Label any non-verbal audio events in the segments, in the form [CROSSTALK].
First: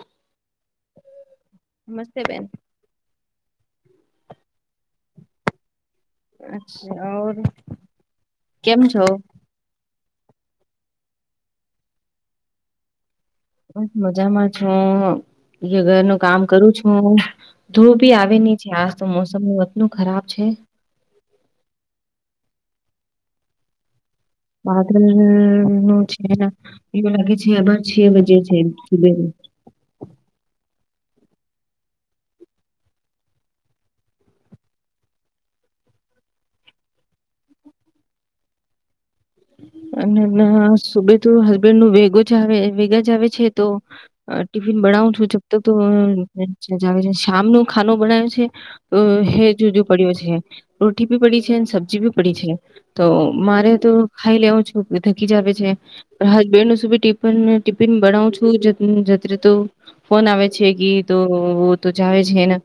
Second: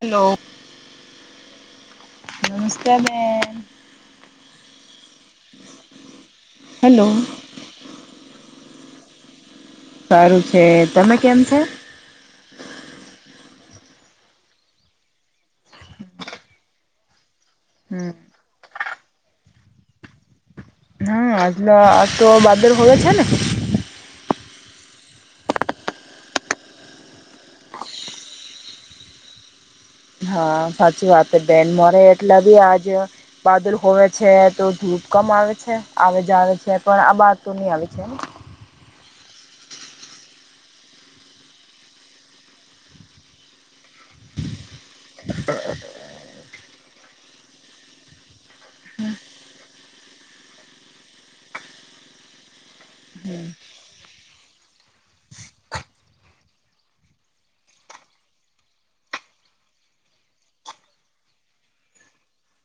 Hello. નમસ્તે બેન નમસ્તે મેમ. અચ્છા કેમ છઓ. સારું છે તમે કેમ છેો. બસ મજામાં છું એ ઘરનું કામ કરું છું ધૂળ હમ બી આવેની છે આ તો મોસમ અતલું ખરાબ છે. હા આજલા આ તો બારર હો છે ને. વાદલ નું છે એવું લાગે છે આભાર છે વજે છે સુબેર. [UNINTELLIGIBLE] હા સાચી વાત બેન મોરે એટલા બી આજ બાદલ હોવે છે તો ધૂપ. કમ આવે છે આવે જ આવે છે પણ આ બા તો નહી આવે છે. અને ના સુબે તો હસબેન્ડ નું વેગ જ વેગા જ આવે છે તો ટિફિન બ [UNINTELLIGIBLE] છે રોટી બી પડી છે સબ્જી બી પડી છે તો મારે તો ખાઈ લેઉ છું થકી જ આવે છે. હસબન્ડ નું શુબે ટફ ટિફિન બનાવું છું. તો ફોન આવે છે કે તો તો જાવ છેને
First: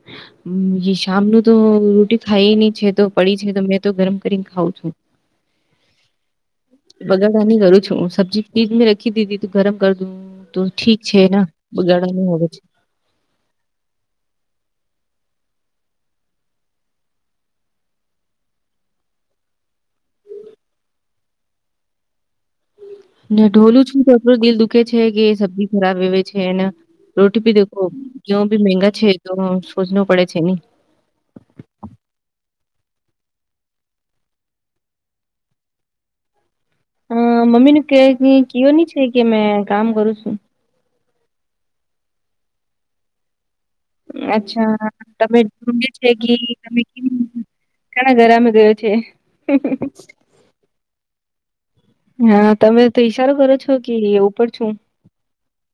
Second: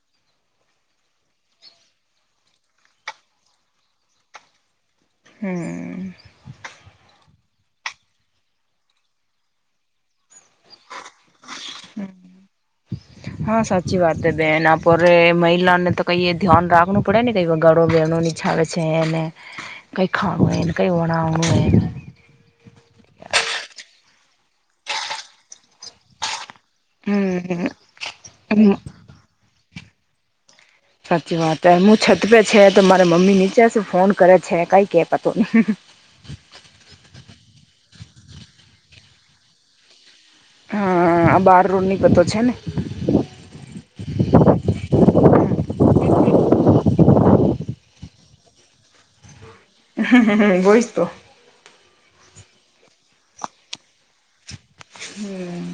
સામનું. તો રોટી ખાય નહી છે તો પડી છે તો મેં તો ગરમ કરીને ખાવઉ છું. હમ્મ. બગાડવાની કરું છું હું સબ્જીરીજ મેં રખી દીધી તું ગરમ કર દું તો ઠીક છે ને બગાડ. હોવે છે. હા સાચી વાત બેન આપોરે મહિલા ને તો કઈ ધ્યાન રાખવું પડે ને કઈ ગળો બે. છ આવેે છે એને કઈ ખાનુ કઈ વણાવું એ. નાને ઢોલું છું તોડું દિલ દુખે છે કે સબ્જી ખરાબ આવેવે છેને. રોટી ભી દેખો હમ ભી મંંગા છે તો સોચનો પડે છે ને. સાચી વાત હ હું છતપે છે તો મારા મમ્મી નીચે ફોન કરે છે કઈ કે પતો નહી. હ મમ્મી ન ક કવ ની છે કે મે કામ કરું છું. હા બાર રૂની કત છેને. અચ્છા. તમે જો છે કે તમે કણા ગરામાં ગયો છે. હમ હ હ બોઈ તો. હા તમે તો ઈશારો કરો છો કે ઉપર છું. હમ્મ.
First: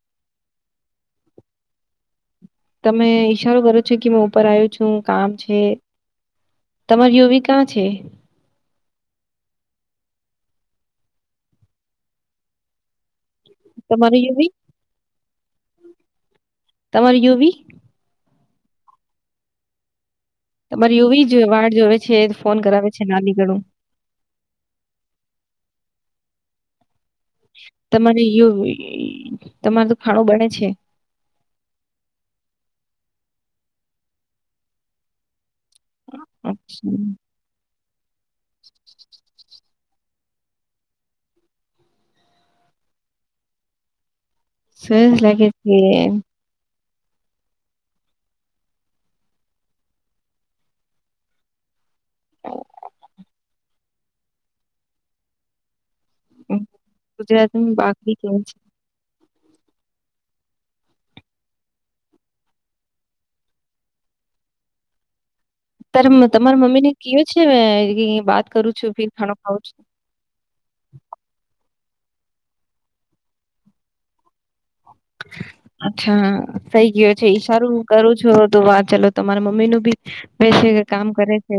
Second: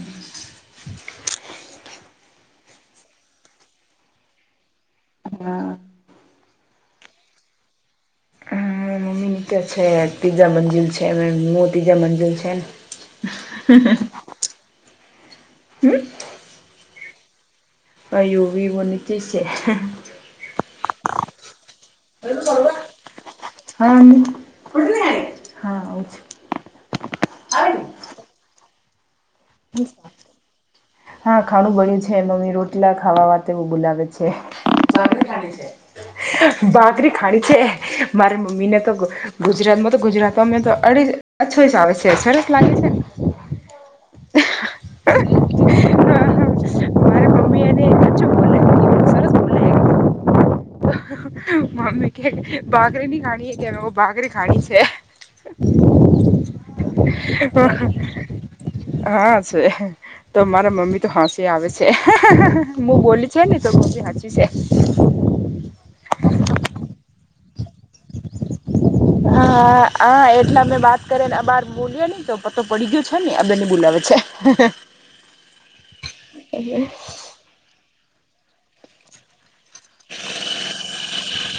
તમે ઈશારો કરો છો કે મે ઉપર આવું છું કામ છે. હા તમાર યુવી કાં છે? હા મમ્મી કે છે ત્રીજા મંજિલ છે મો ત્રીજા મંજિલ છે. તમારે યુવી. હમ્મ તમારે યુવી યુવી વો છે તમારે યુવી જ વાળ જોવે છે હા ફોન કરાવે છે નાની કળું હા આવું છું. તમારે યુવી તમારું તો ખાણું બને છે હા ખાણું બળ્યું છે મમ્મી રોટલા ખાવા વું બોલાવે છે [UNINTELLIGIBLE] અચ્છા. બાકરી ખાણી છે મારે મમ્મી તો ગુજરાતમાં તો ગુજરાત અમે તો અડી અછો આવે છે સરસ લાગે છે સરસ જ લાગે છે મારા મમ્મી એને અછું બોલે સરસ બોલે મમ્મી કે બાખરી ની ખાણી એ કે બાખરી ખાણી છે ગુજરાતીમાં બાકરી કેવું છે હાં. તો મારા મમ્મી તો હસી આવે છે હું બોલી છે ને તો મમ્મી હસી છે. તમારા મમ્મી ને કયો છે વાત કરું છું. ફિર ખાણો ખાઉં હા છું હા એટલા મે વાત કરે બોલ્યા નહી તો પતો પડી ગયો છે ને આ બંને બોલાવે છે અચ્છા થઈ ગયો છે ઈ સારું કરું છું તો વાત ચાલો તમારા મમ્મી નું ભી બેસે છે કે કામ કરે છે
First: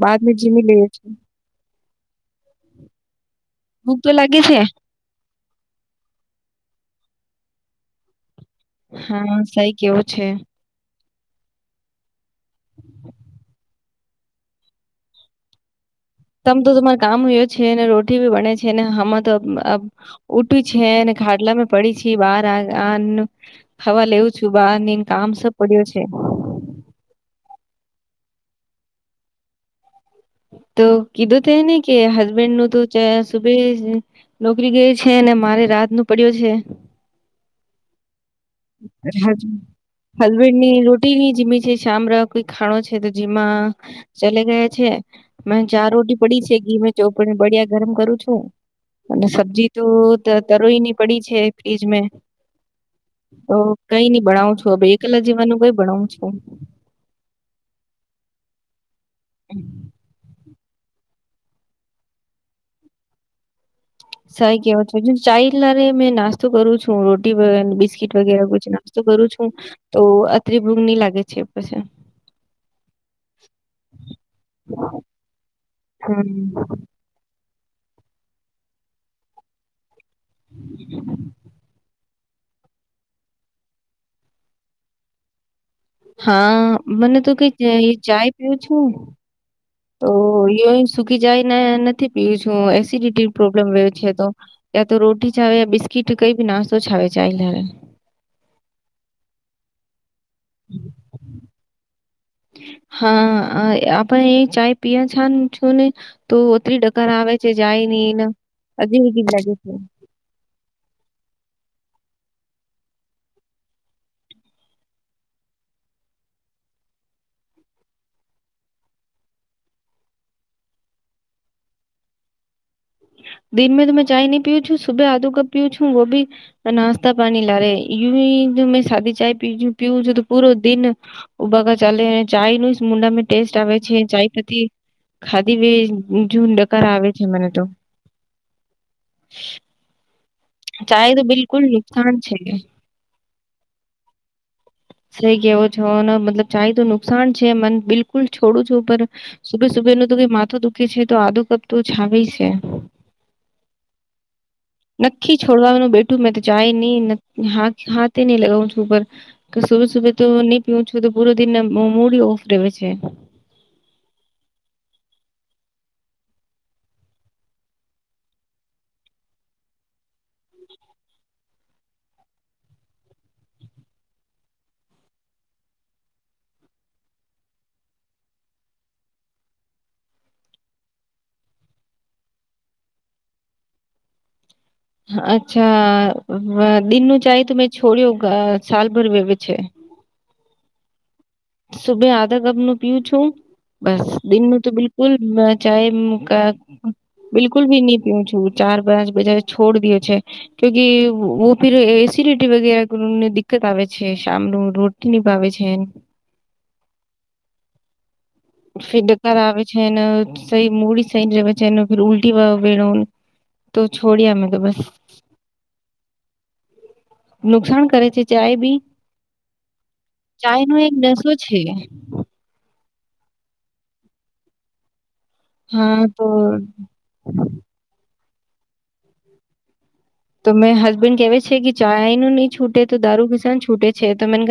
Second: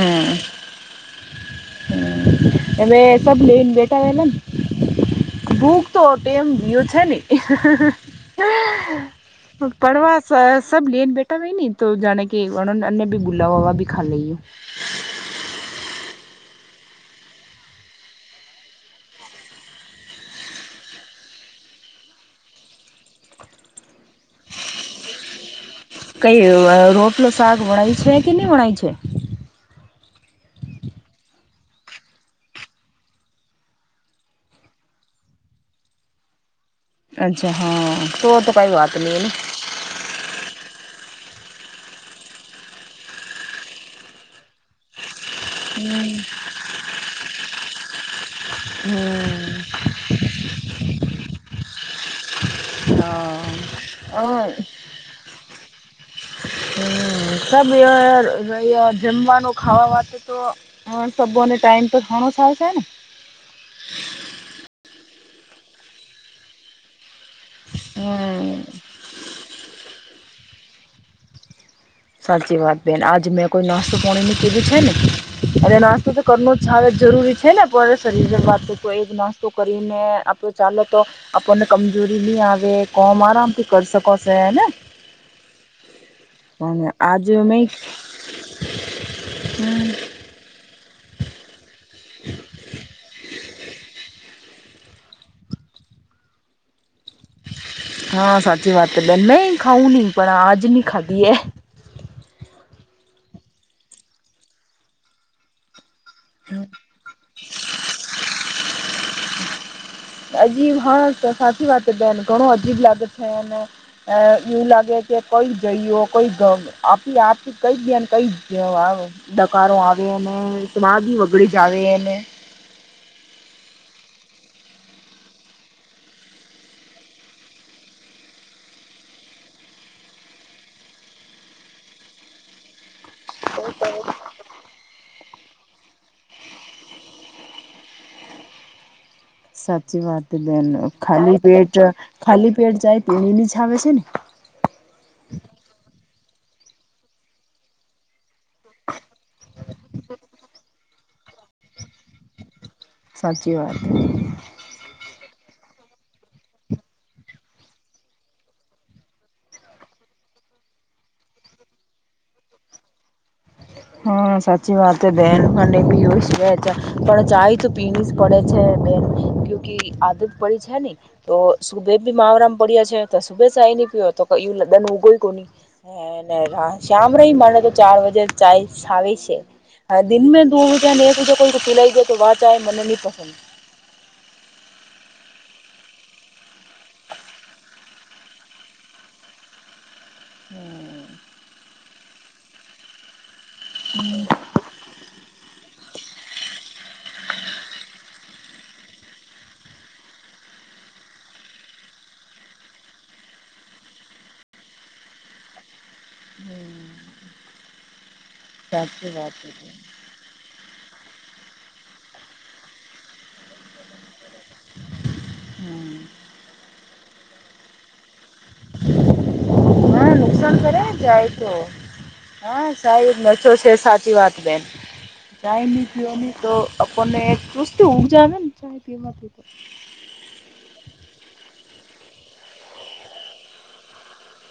બાદ મે જીમી લઈએ છે એ સબ લેન ભૂખ બેટા તો એલા લાગે છે ભૂક તો એમ વ્યુ છે ને હા સહી કેવો પડવા છે સબ લેન બેઠ હુતા વયે ની તો જાણે કે અને ભી બુલા વા ભી ખા લઈ તમ તો તમાર કામયો છેને રોટી બી બને છે ને હમાં તો ઉઠી છે ખાટલા મે પડી છે બાર આને હવા લેવું છું બાર કામ સબ પડ્યો છે કઈ રોટલો શક વણાય છે કે નહી વણાય છે [INAUDIBLE] તો કીધું ત ને કે હસબેન્ડ નું તો સુભે નોકરી ગઈ છે અને મારે રાત નું પડ્યો છે અચ્છા હા તો તો કઈ વાત નહી ને હલવી ની રો ની જીમી છે શામળ કોઈ ખાણો છે તો જીમાં ચલે ગયા છે મ ચાર હમ રોટી પડી છે ઘી મે ચોપડી બળિયા ગરમ કરું છું અને સબ્જી તો તરોઈ ની પડી છે ફ્રીજ મે તો કઈ નઈ ભણાવું છો હ એ કલા જવાનું કઈ બનાઉ છુ હમ સબ જમવાનું ખાવા વાથી તો હ સબોને ટાઈમ પર ઘણો સાલશે ને સઈ કેવા છો ચાલા રે મેં નાસ્તો કરું છું બિસ્કીટ વગેરે હમ નાસ્તો કરું છું તો અત્રી ભૂંક ની લાગે છે પછી સાચી વાત બેન આજ મેં કોઈ નાસ્તો પાણી ન કીધું છે ને અને નાસ્તો તો કરનો હમ છાવ જરૂરી છે ને શરીર વાત તો એ નાસ્તો કરીને આપડ ચાલે તો આપણને ક જૂરી નહી આવે કોમ આરામથી કરી શકો છેને હા મને તો કઈ ચાય પ્યું છું તો સુકી જાય ને નથી પીવું છું એસિડિટી પ્રોબ્લેમ રહ્યો છે તો તયા તો રોટી ચાવ બિસ્કીટ કઈ બી નાસ્તો ચાવ હા સાચી વાત તો બે નહી ખાઉ નહી પણ આ જ ન ખાધીએ હા આપણે એ ચાય પ છ છ ને તો આછી ડકાર આવે છે જાય નહ એને અજીબ લાગે છે. અજીબ હા તો સાચી વાત બેન ઘણું અજીબ લાગે છે અને એવું લાગે કે કોઈ જઈઓ કોઈ આપી આપથી કઈ બેન કઈ જ દકારો આવે ને સાદ વગડે જ આવે ને [INAUDIBLE] દિન મે તો મેં ચાય ન પીઉ છું સુબે આધું કપ પીઉ છું વો ભી નાસ્તા પાણી લા ર યુ મેં શાદી ચાય પી પી છું તો પૂરો દિ ઉભાકા ચાલે ચાય ન મુુંડા મે ટેસ્ટ આવે છે ચાય પતી ખાધી બે જૂન ડકારા આવે છે મને તો સાચી વાત દેન ચાય તો ખ બિલકુલ પેટ નુકસાન છે ખ પેટ જાય તેનીની છ આવેે છે ને [UNINTELLIGIBLE] મતલબ ચાય તો નુકસાન છે મન બિલકુલ છોડું છું પર સુભે સુભેનું તો માથું દુઃખે છે તો ધુ કપ તું છાવી છે. સાચી વાત નક્કી છોડવાનું બેઠું મેં તો જાય નહી હાથે ન લગાવું છું પર સુબે સુબે તો નહી પીવ છું તો પૂરો દિન મૂડી ઓફ રેવે છે હા સાચી વાત બેન અને એ બી યુસ સે પણ ચાય તો પીવી જ પડે છે. કુકી આદત પડી છે ને તો સુબે ભી મારામ પડ્યા છે તો સુબે નય પીઓતો એ લદન ઉગો કોને અને રા શામ રે માને તો ચાર વજે ચાય સાવ છે. હ દિં દૂરજ નેક હજે કોઈ ખિલાઈ જયા તો વાત ચહે મને ન પસંદ [INAUDIBLE] અચ્છા દિનનું ચાય ત મેં છોડ્યો સાલભર વ છે. [INAUDIBLE] સુભે આધા કપ નું પીું છું બસ દિનનું તો બિલકુલ ચાહે મુકા બિલકુલી નીપીઉં છું ચાર પાંચ બજા છોડ દયો છે કુકી વ ફર એ સિ રટી વગે ને દિક્કત આવે છે શમનું રોટી નનીભાવે છે. હમ ફિડ સાચી વાત ઘર આવે છે સહી મૂડી સહી રહે છે. જ ફર ઉલ્ટટી બેળન તો છડિયામાં તો બસ હમ નુકસાન કરે છે. ચાય બી હા નુકસાન ચાય કરે નો એક ને જાય નશો તો છે. હા સાહેબ ન છો છે સાચી વાત બેન ચાય ની પીવાની તો આપણને ચસ્તી ઉપજ આવે ને ચાય પીવા માંથી તો તો મેં હસબેન્ડ કહેવે છે કે ચાય નહીઈ છૂટે તો દારૂ કિસાન છૂટે છે તો મેન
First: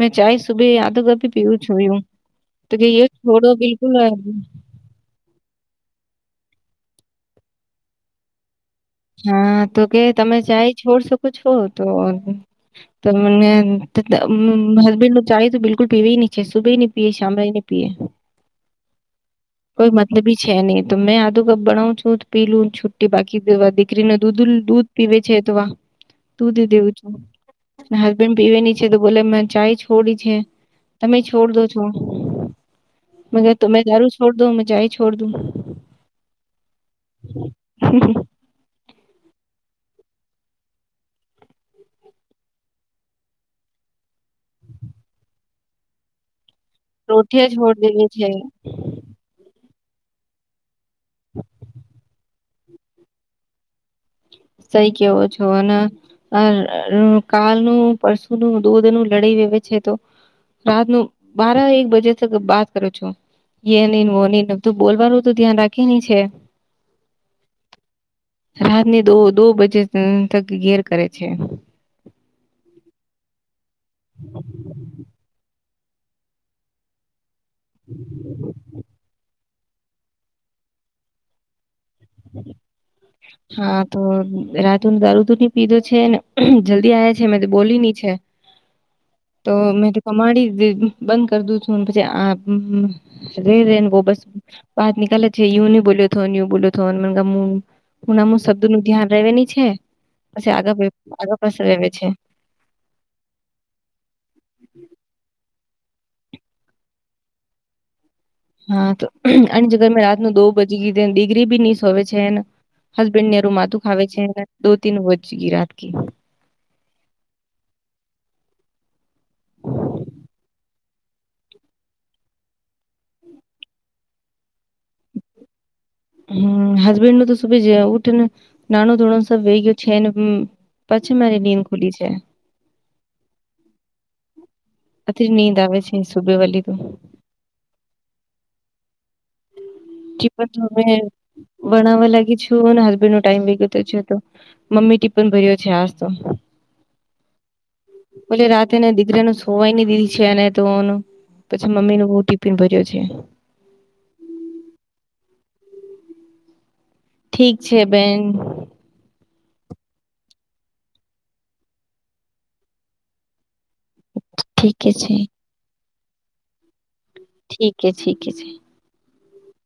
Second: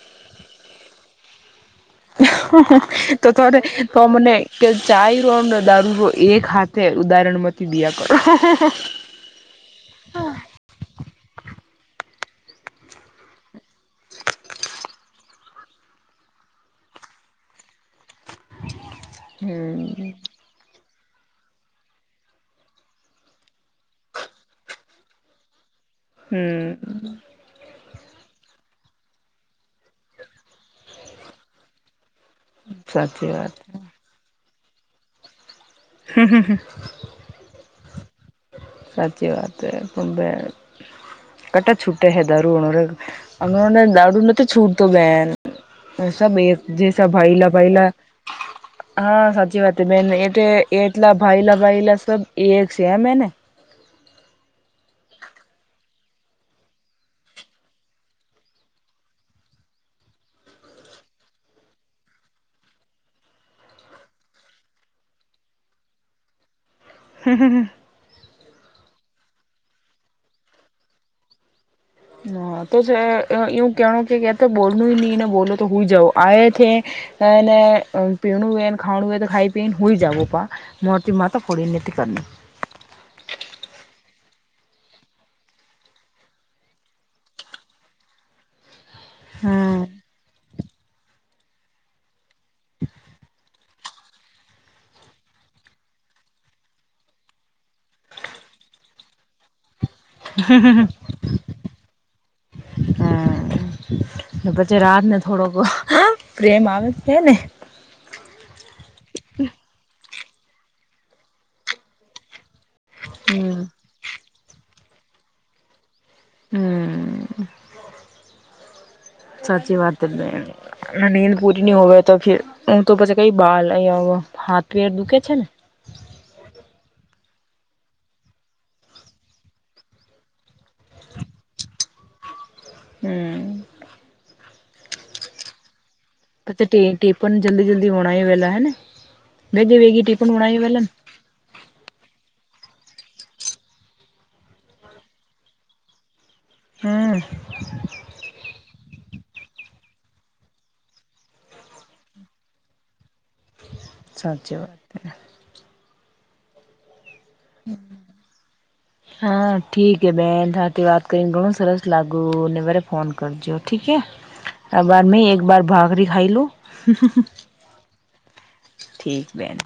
મેં ચાય સુભી યાધ કપી પીવુ તો તને બિલકુલ તો અ મને ચાઈ રોને દારૂ એ ખા તે ઉદાહરણમાંથી દયા કરો હા તો કે તમે ચાય છોડ શકો છો તો તમને હસબેન્ડ નું ચાાય તો બિલકુલ પીવેવી નહી છે સુબે ન પીએ શમે નહી પીએ કોઈ હમ મતલબી છે નહી તો મેં આધુ કપ બનાવું છું પીલું છુટટી બાકી દીકરીને દૂધ દૂધ પીવે છે અ તોવા હુમ હસબેન્ડ પીવે ની છે તો બો મે ચા છું. છોડી છે તમે છોડ દો છો સાચી મર વાત તમે તારું છોડ દો મ જાય છોડ દુંગી હા હા હા સાચી વાત ખુંબ કટા છૂટા હે દારૂ અનેને દારૂ નથી તો છૂટતો બેહેન સબ એ જેસે ભાઈલા રોટિયા છોડ ભાઈલા દેવી છે. હા સાચી વાત મે એ એટલા ભાઈલા ભાઈલા સબ એક છે એમ એને. સહી કેવો છો અને [UNINTELLIGIBLE] કાલનું પરશુનું દૂધ નું લડી [UNINTELLIGIBLE] રાતનું [UNINTELLIGIBLE] બારા એક બજે તક બાદ કરો છો. એ નહીં ને વો નહી તું બોલવાનું તો ધ્યાન રાખી છે હા હા હા રાતની દો દો બજે થક ઘેર કરે છે હા ત કેવાનું કે કતો બોલનું નહી એને બોલો તો હું જઉં આવે છે અને પીણું હોયને ખાવાણું હોય તો ખાઈ પેન હોય જાવ બા મોતી માથ પડી એને [UNINTELLIGIBLE] હા તો રાત દારૂ દૂ ની પીધો છે ને જલ્દી આવ છે મે બોલી નની છે તો હમ મેં તો કમાડી બંધ કર દું છું પછી આ રે ર ને બસ વાત નનીલે છે યું ન બોલ્યો યુ બોલ્યો [INAUDIBLE] મ હું નામ શબ્દ નું ધ્યાન રવાની છે [INAUDIBLE] પછી આગળ આગળ પાસ આવે છે હમ પછી રાત ને થોડોક પ્રેમ આવે જ છે ને હા તો આની જગર મેં રાત ન દો બજી ગીધું દિગરી બી નીસ હોવે છે એને હસબેન્ડ ને રું હમ માતું ખાવ છે દો તીન વજગી રાતકી હમ. સાચી વાત ના નીંદ પૂરી ન હોવે તોર ઉ તો પછી કઈ [UNINTELLIGIBLE] હાથપેર દુખે છે ને. હમ હસબેન્ડ નું તો સુભી જ ઉઠ ને નાનો ધોણો સબ વે ગયો છે ને પછી મારી નીદ ખુલી છે. હમ અજી નીંદ આવે છે. સુબે [UNINTELLIGIBLE] વાલી તો તેપણ જલ્દી જલ્દી હોણા વેલા હેને [UNINTELLIGIBLE] વણાવવા લાગી છે હસબેન્ડ નો ટાઈમ વિગતો છે તો મમ્મી ટીપન ભર્યો છે આજ તો હમ તેને દીકરીનું સોવાઈ ની [UNINTELLIGIBLE] છે અનેને તોનું પછી મમ્મી નું બહું ટિપિન ભર્યો છે સાચી વાત ઠીક છે બેન. ઠીકે બેન સાથેથી વાત કરીને ઘણું સરસ લાગ્યું મારે ફોન કરજો. ઠીક હે ઠીકે છે બાદ મે એકબાર ભાખરી ખાઈ લું. ઠીકે ઠીક એ છે. ઠીક બેન.